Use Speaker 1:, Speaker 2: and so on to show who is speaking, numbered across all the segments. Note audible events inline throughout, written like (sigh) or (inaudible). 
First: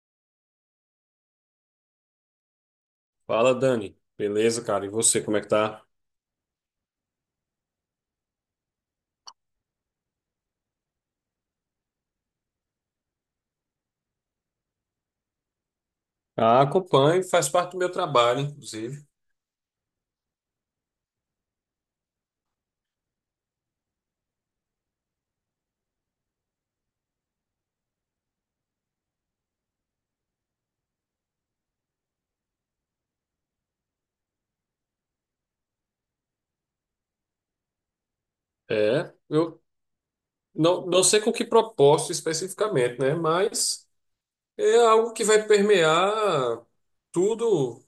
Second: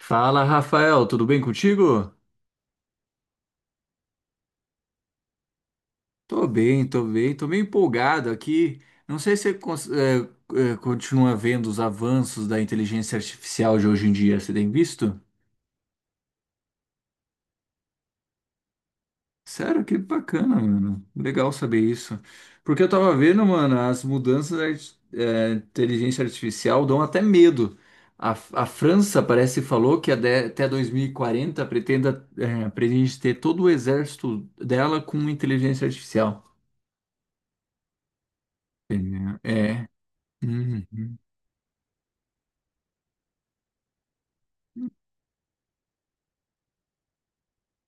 Speaker 1: Fala, Rafael, tudo bem contigo?
Speaker 2: Fala, Dani. Beleza, cara? E você, como é que tá?
Speaker 1: Tô bem, tô bem, tô meio empolgado aqui. Não sei se você continua vendo os avanços da inteligência artificial de hoje em dia. Você tem visto?
Speaker 2: Ah, acompanho, faz parte do meu trabalho, inclusive.
Speaker 1: Sério, que bacana, mano. Legal saber isso. Porque eu tava vendo, mano, as mudanças da inteligência artificial dão até medo. A França parece falou que até 2040 pretende ter todo o exército dela com inteligência artificial.
Speaker 2: É,
Speaker 1: Entendeu?
Speaker 2: eu
Speaker 1: É.
Speaker 2: não,
Speaker 1: Uhum.
Speaker 2: não sei com que propósito especificamente, né? Mas é algo que vai permear tudo,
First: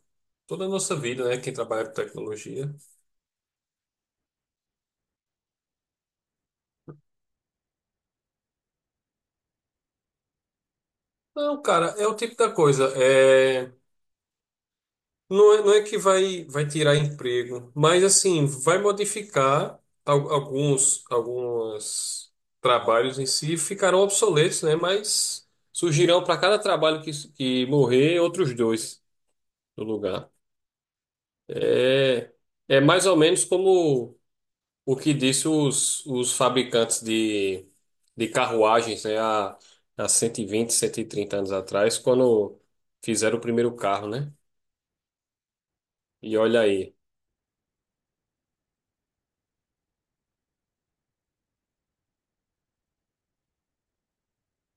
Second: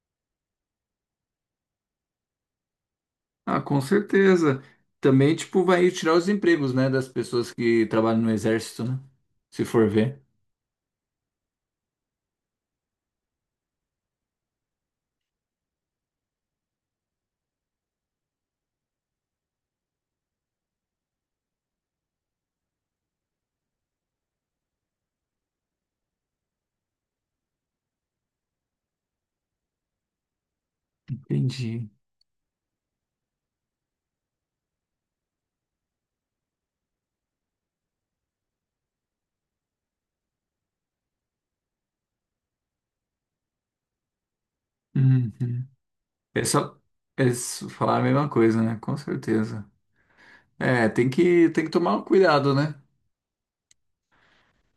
Speaker 2: toda a nossa vida, né? Quem trabalha com tecnologia.
Speaker 1: Ah, com certeza. Também, tipo, vai tirar os empregos, né, das pessoas que trabalham no exército, né? Se for ver.
Speaker 2: Não, cara, é o tipo da coisa. É, não é que vai tirar emprego, mas assim, vai modificar alguns trabalhos em si, ficarão obsoletos, né? Mas surgirão para cada trabalho que morrer, outros dois no lugar.
Speaker 1: Entendi.
Speaker 2: É, é mais ou menos como o que disse os fabricantes de carruagens, né? Há 120, 130 anos atrás, quando fizeram o primeiro carro, né?
Speaker 1: Uhum.
Speaker 2: E
Speaker 1: É
Speaker 2: olha
Speaker 1: só
Speaker 2: aí.
Speaker 1: é só falar a mesma coisa, né? Com certeza. É, tem que tomar cuidado, né?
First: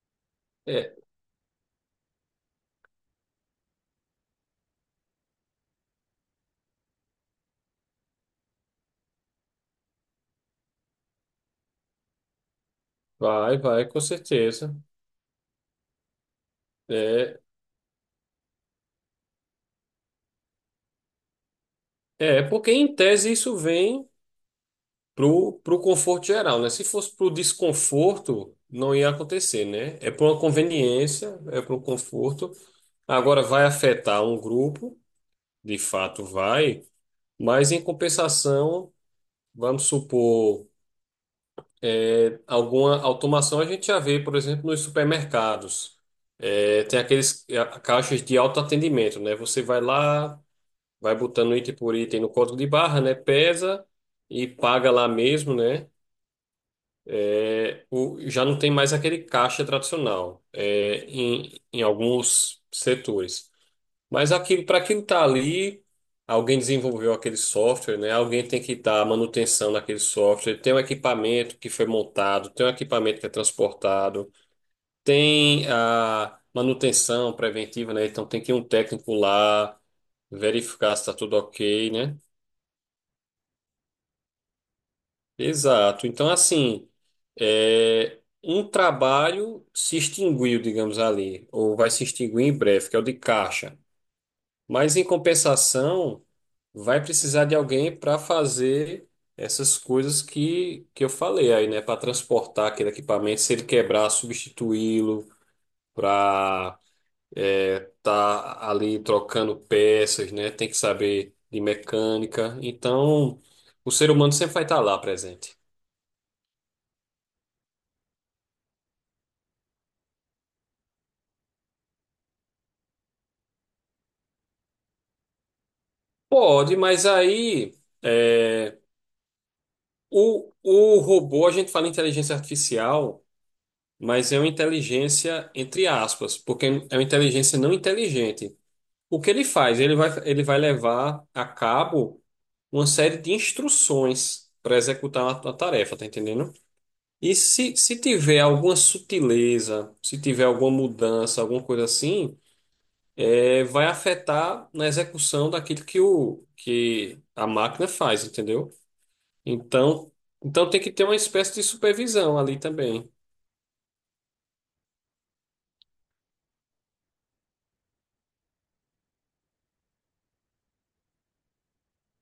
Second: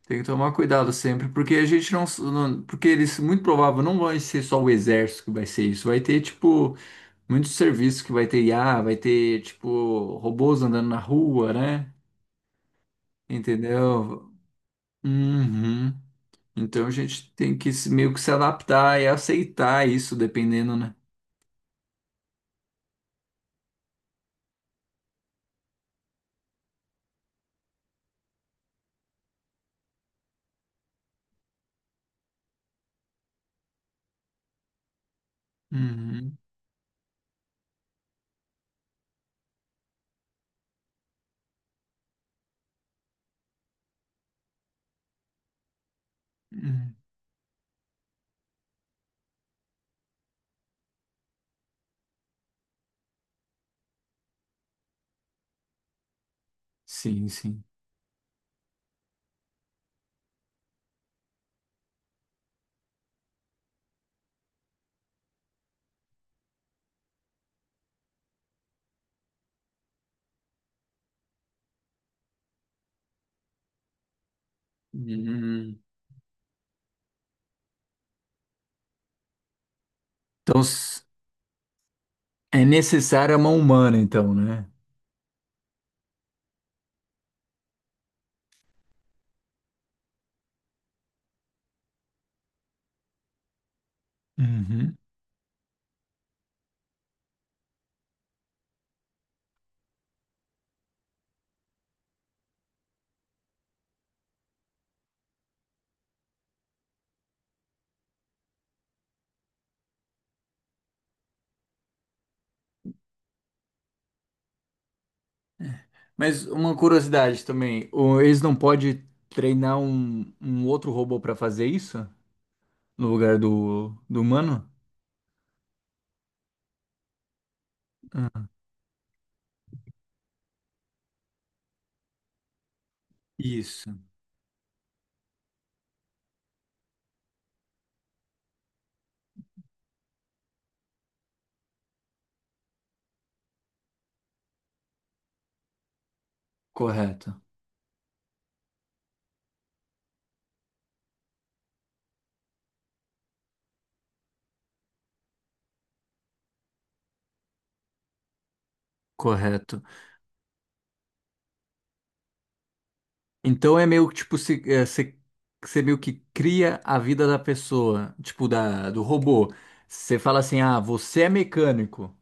Speaker 1: Tem que tomar cuidado
Speaker 2: é,
Speaker 1: sempre, porque a gente porque eles muito provável não vai ser só o exército que vai ser isso, vai ter tipo muitos serviços que vai ter IA, vai ter tipo robôs andando na rua, né?
Speaker 2: Vai, vai, com
Speaker 1: Entendeu?
Speaker 2: certeza.
Speaker 1: Uhum. Então a gente
Speaker 2: É,
Speaker 1: tem que se- meio que se adaptar e aceitar isso, dependendo, né?
Speaker 2: é porque em tese isso vem pro conforto geral, né? Se fosse pro desconforto, não ia acontecer, né? É por uma conveniência, é pro conforto. Agora vai afetar um grupo, de fato
Speaker 1: Uhum,
Speaker 2: vai, mas em compensação, vamos supor, alguma automação a gente já vê, por exemplo, nos supermercados. É,
Speaker 1: uhum.
Speaker 2: tem aqueles caixas de autoatendimento, né? Você vai lá, vai botando item por item no código de barra, né? Pesa e paga lá mesmo, né?
Speaker 1: Sim, sim.
Speaker 2: É, já não tem mais aquele caixa tradicional em alguns setores. Mas para aquilo tá ali, alguém desenvolveu aquele software, né? Alguém tem que dar manutenção naquele software. Tem um equipamento que foi montado, tem um equipamento que é transportado, tem
Speaker 1: Uhum.
Speaker 2: a manutenção preventiva, né? Então tem que ir um técnico lá
Speaker 1: Então
Speaker 2: verificar se
Speaker 1: s-
Speaker 2: está tudo ok, né?
Speaker 1: é necessária a mão humana, então, né?
Speaker 2: Exato. Então, assim, um trabalho se extinguiu, digamos ali, ou vai se extinguir em breve, que é o de caixa.
Speaker 1: Uhum.
Speaker 2: Mas, em compensação, vai precisar de alguém para fazer essas coisas que eu falei aí, né? Para transportar aquele equipamento, se ele quebrar, substituí-lo, para estar ali trocando peças, né? Tem que saber de mecânica. Então, o ser humano sempre vai estar lá presente.
Speaker 1: Mas uma curiosidade também, eles não podem treinar um outro robô para fazer isso no lugar do humano?
Speaker 2: Pode, mas aí é, o robô, a gente fala inteligência artificial,
Speaker 1: Isso.
Speaker 2: mas é uma inteligência entre aspas, porque é uma inteligência não inteligente. O que ele faz? Ele vai levar a cabo uma série de instruções para executar a uma tarefa, tá entendendo? E
Speaker 1: Correto,
Speaker 2: se tiver alguma sutileza, se tiver alguma mudança, alguma coisa assim, vai afetar na execução daquilo que a máquina faz, entendeu?
Speaker 1: correto.
Speaker 2: Então, então tem que ter uma espécie de supervisão ali também.
Speaker 1: Então é meio que tipo, se, é, se- você meio que cria a vida da pessoa, tipo, do robô. Você fala assim, ah, você é mecânico.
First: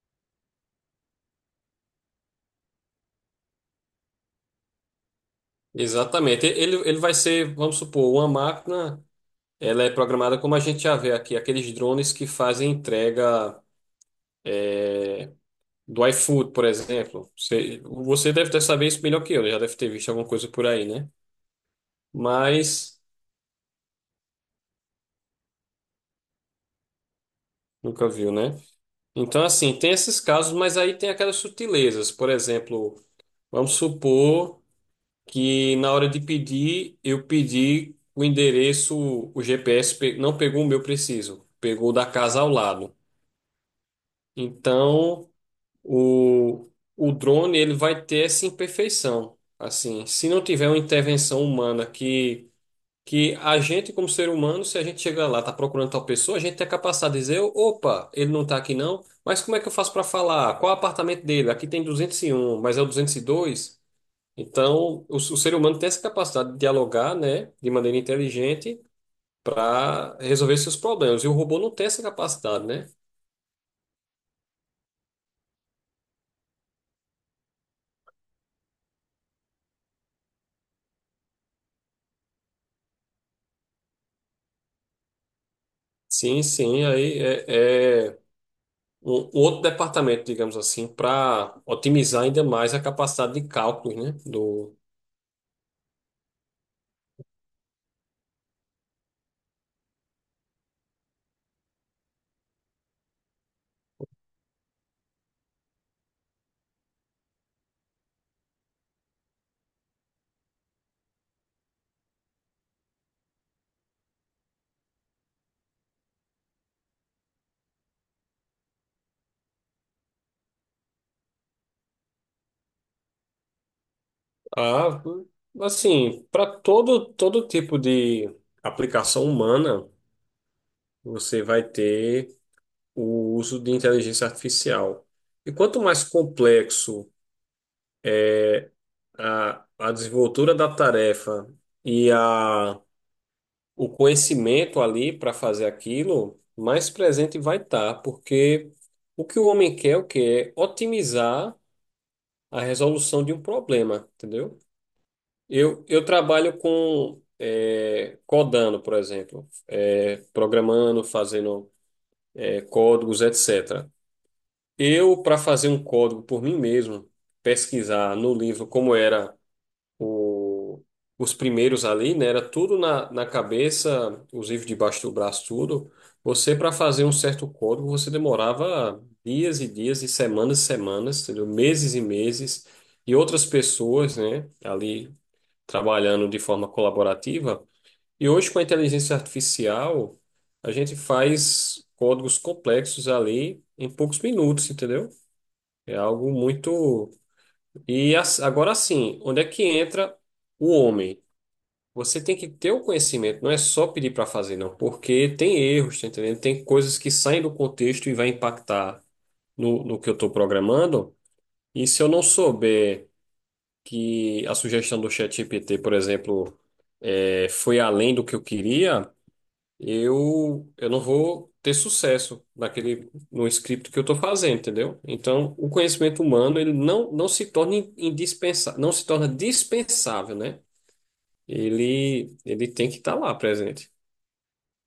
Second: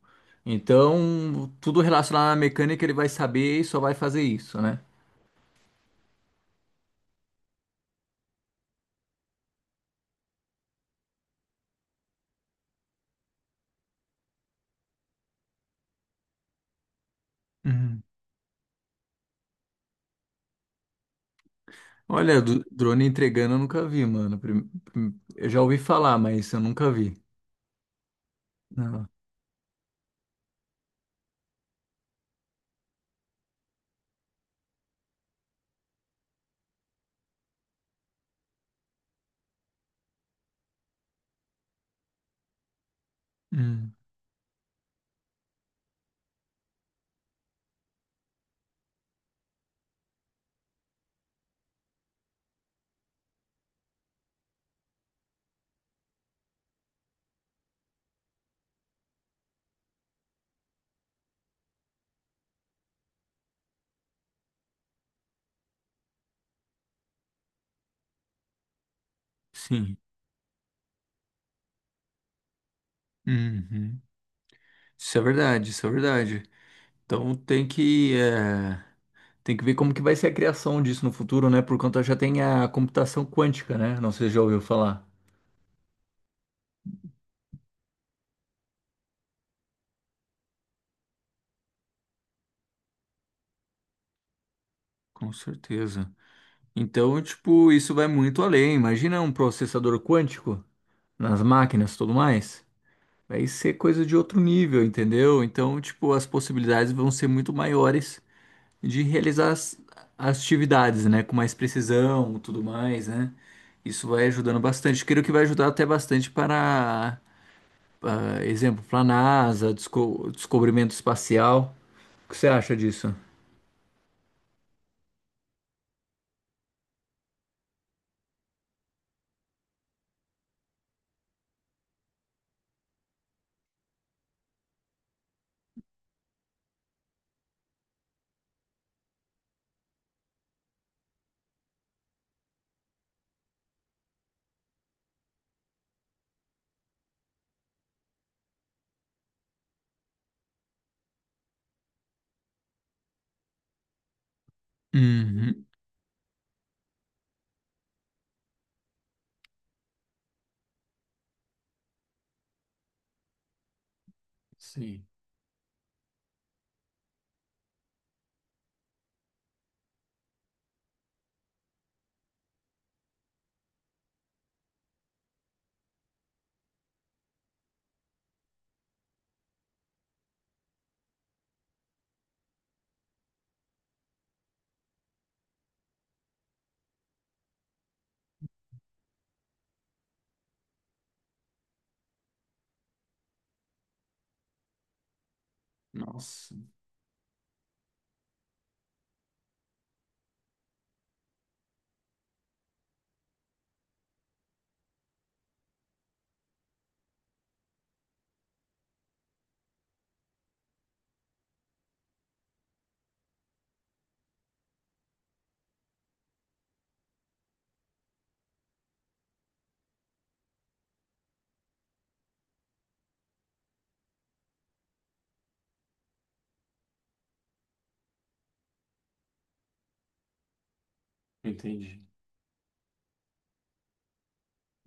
Speaker 1: Então, tudo relacionado à mecânica ele vai saber e só vai fazer isso, né?
Speaker 2: Exatamente. Ele vai ser, vamos supor, uma máquina, ela é programada como a gente já vê aqui, aqueles drones que fazem entrega, é, do iFood, por exemplo. Você,
Speaker 1: Uhum.
Speaker 2: você deve ter saber isso melhor que eu, né? Já deve ter visto alguma coisa por aí, né?
Speaker 1: Olha,
Speaker 2: Mas
Speaker 1: drone entregando eu nunca vi, mano. Eu já ouvi falar, mas eu nunca vi.
Speaker 2: nunca viu, né?
Speaker 1: Não.
Speaker 2: Então, assim, tem esses casos, mas aí tem aquelas sutilezas. Por exemplo, vamos supor que na hora de pedir, eu pedi o endereço, o GPS não pegou o meu preciso, pegou o da casa ao lado.
Speaker 1: Uhum.
Speaker 2: Então, o, o drone ele vai ter essa imperfeição. Assim, se não tiver uma intervenção humana que a gente como ser humano, se a gente chega lá, tá procurando tal pessoa, a gente é capaz de dizer, opa, ele não tá aqui não, mas como é que eu faço para falar? Qual é o apartamento dele? Aqui tem 201, mas é o 202. Então, o ser humano tem essa capacidade de dialogar, né, de maneira inteligente
Speaker 1: Sim.
Speaker 2: para resolver seus problemas. E o robô não tem essa capacidade, né?
Speaker 1: Uhum. Isso é verdade, isso é verdade. Então tem tem que ver como que vai ser a criação disso no futuro, né? Por conta já tem a computação quântica, né? Não sei se já ouviu falar.
Speaker 2: Sim, sim, aí é um outro departamento, digamos assim, para otimizar ainda mais a capacidade de cálculos, né,
Speaker 1: Com certeza. Então, tipo, isso vai muito além. Imagina um processador quântico nas máquinas e tudo mais. Vai ser coisa de outro nível, entendeu? Então, tipo, as possibilidades vão ser muito maiores de realizar as atividades, né? Com mais precisão, tudo mais, né? Isso vai ajudando bastante. Creio que vai ajudar até bastante para ah, exemplo, para a NASA, descobrimento espacial. O que você acha disso?
Speaker 2: ah, assim, para todo tipo de aplicação humana, você vai ter o uso de inteligência artificial. E quanto mais complexo a desenvoltura da tarefa e o conhecimento ali para fazer aquilo, mais presente vai estar, porque o que o homem quer, é o que é otimizar a resolução de um problema, entendeu?
Speaker 1: Uhum.
Speaker 2: Eu trabalho com codando, por exemplo, programando, fazendo códigos, etc.
Speaker 1: Sim.
Speaker 2: Eu, para fazer um código por mim mesmo, pesquisar no livro como era o- os primeiros ali, né? Era tudo na cabeça, os livros debaixo do braço, tudo. Você, para fazer um certo código, você demorava dias e dias e semanas, entendeu? Meses e meses. E outras pessoas, né? Ali trabalhando de forma colaborativa. E hoje, com a inteligência artificial, a gente faz códigos complexos ali em poucos minutos, entendeu? É algo
Speaker 1: Nossa,
Speaker 2: muito. E agora sim, onde é que entra o homem? Você tem que ter o conhecimento, não é só pedir para fazer, não, porque tem erros, tá entendendo? Tem coisas que saem do contexto e vai impactar no que eu estou programando. E se eu não souber que a sugestão do ChatGPT, por exemplo, foi além do que eu queria, eu não vou ter sucesso no script que eu estou fazendo, entendeu? Então, o conhecimento humano, ele não se torna indispensável, não se torna dispensável, né?
Speaker 1: entendi.
Speaker 2: Ele tem que estar lá presente.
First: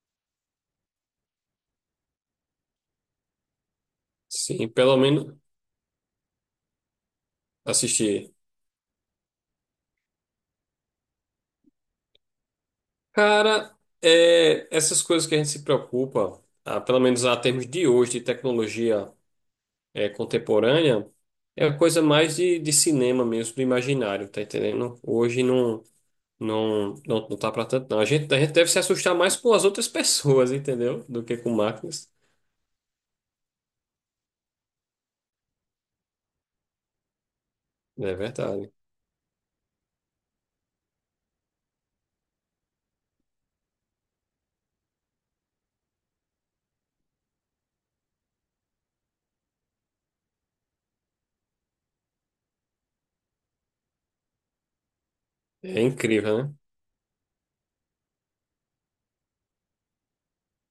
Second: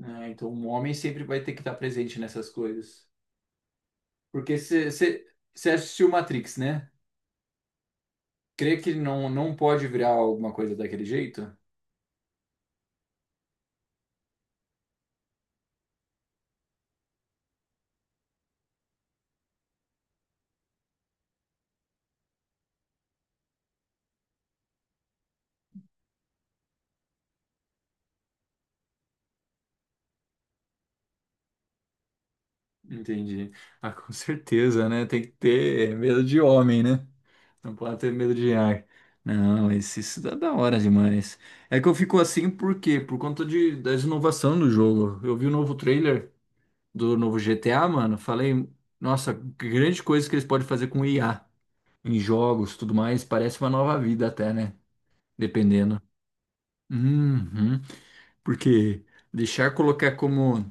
Speaker 1: Ah, então, o homem sempre vai ter que estar presente nessas coisas. Porque
Speaker 2: Sim, pelo
Speaker 1: você
Speaker 2: menos
Speaker 1: assistiu Matrix, né?
Speaker 2: assistir.
Speaker 1: Crê que não pode virar alguma coisa daquele jeito?
Speaker 2: Cara, essas coisas que a gente se preocupa, ah, pelo menos a termos de hoje, de tecnologia, contemporânea, é coisa mais de cinema mesmo, do imaginário, tá entendendo? Hoje não, não tá pra tanto, não. A gente deve se assustar mais com as outras (laughs) pessoas, entendeu? Do que com máquinas.
Speaker 1: Entendi. Ah, com certeza, né? Tem que ter medo de homem, né? Não pode ter
Speaker 2: É
Speaker 1: medo de
Speaker 2: verdade.
Speaker 1: ar. Não, esse, isso dá da hora demais. É que eu fico assim por quê? Por conta da inovação do jogo. Eu vi o novo trailer do novo GTA, mano. Falei, nossa, que grande coisa que eles podem fazer com IA em jogos, tudo mais. Parece uma nova vida até, né?
Speaker 2: É
Speaker 1: Dependendo.
Speaker 2: incrível, né?
Speaker 1: Uhum. Porque deixar colocar como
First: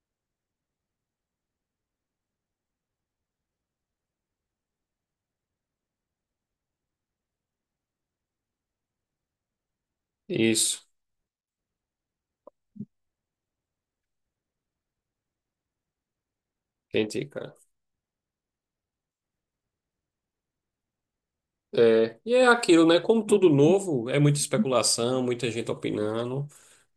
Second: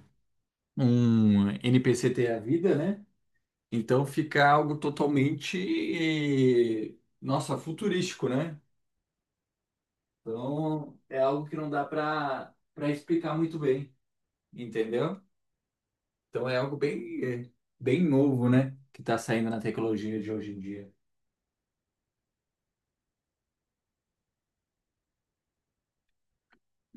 Speaker 1: um NPC ter a vida, né? Então fica algo totalmente, eh, nossa, futurístico, né?
Speaker 2: Isso.
Speaker 1: Então, é algo que não dá para explicar muito bem, entendeu? Então, é algo
Speaker 2: Entendi, cara.
Speaker 1: bem novo, né? Que está saindo na tecnologia de hoje em dia.
Speaker 2: É, e é aquilo, né? Como tudo novo, é muita especulação, muita gente opinando,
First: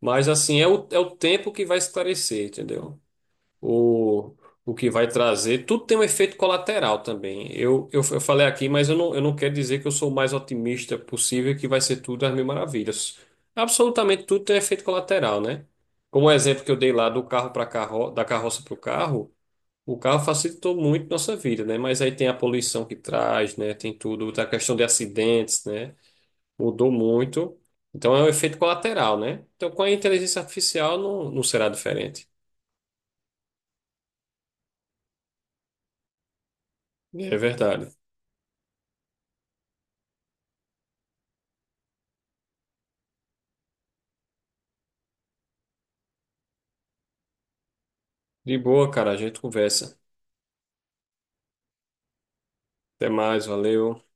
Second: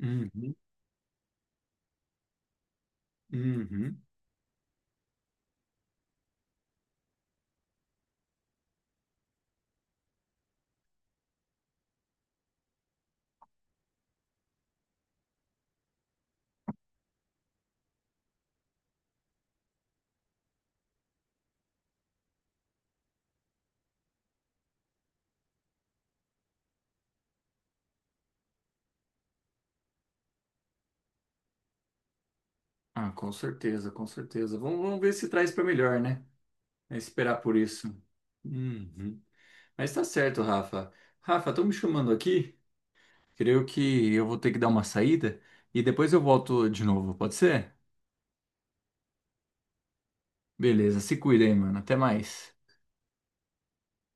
Speaker 2: mas assim, é o tempo que vai esclarecer, entendeu?
Speaker 1: uhum.
Speaker 2: O, o que vai trazer. Tudo tem um efeito colateral também. Eu falei aqui, mas eu não quero dizer que eu sou o mais otimista possível, que vai ser tudo às mil maravilhas. Absolutamente tudo tem efeito colateral, né? Como o exemplo que eu dei lá do carro para carro, da carroça para o carro. O carro facilitou muito nossa vida, né? Mas aí tem a poluição que traz, né? Tem tudo, a questão de acidentes, né? Mudou muito. Então é um efeito colateral, né? Então com a inteligência artificial não será diferente.
Speaker 1: Ah, com certeza, com certeza. Vamos, vamos ver se traz para melhor, né? É esperar
Speaker 2: É
Speaker 1: por isso.
Speaker 2: verdade.
Speaker 1: Uhum. Mas tá certo, Rafa. Rafa, estão me chamando aqui. Creio que eu vou ter que dar uma saída e depois eu volto de novo, pode ser?
Speaker 2: De boa, cara, a gente conversa.
Speaker 1: Beleza, se cuida aí, mano. Até mais.
Speaker 2: Até mais, valeu.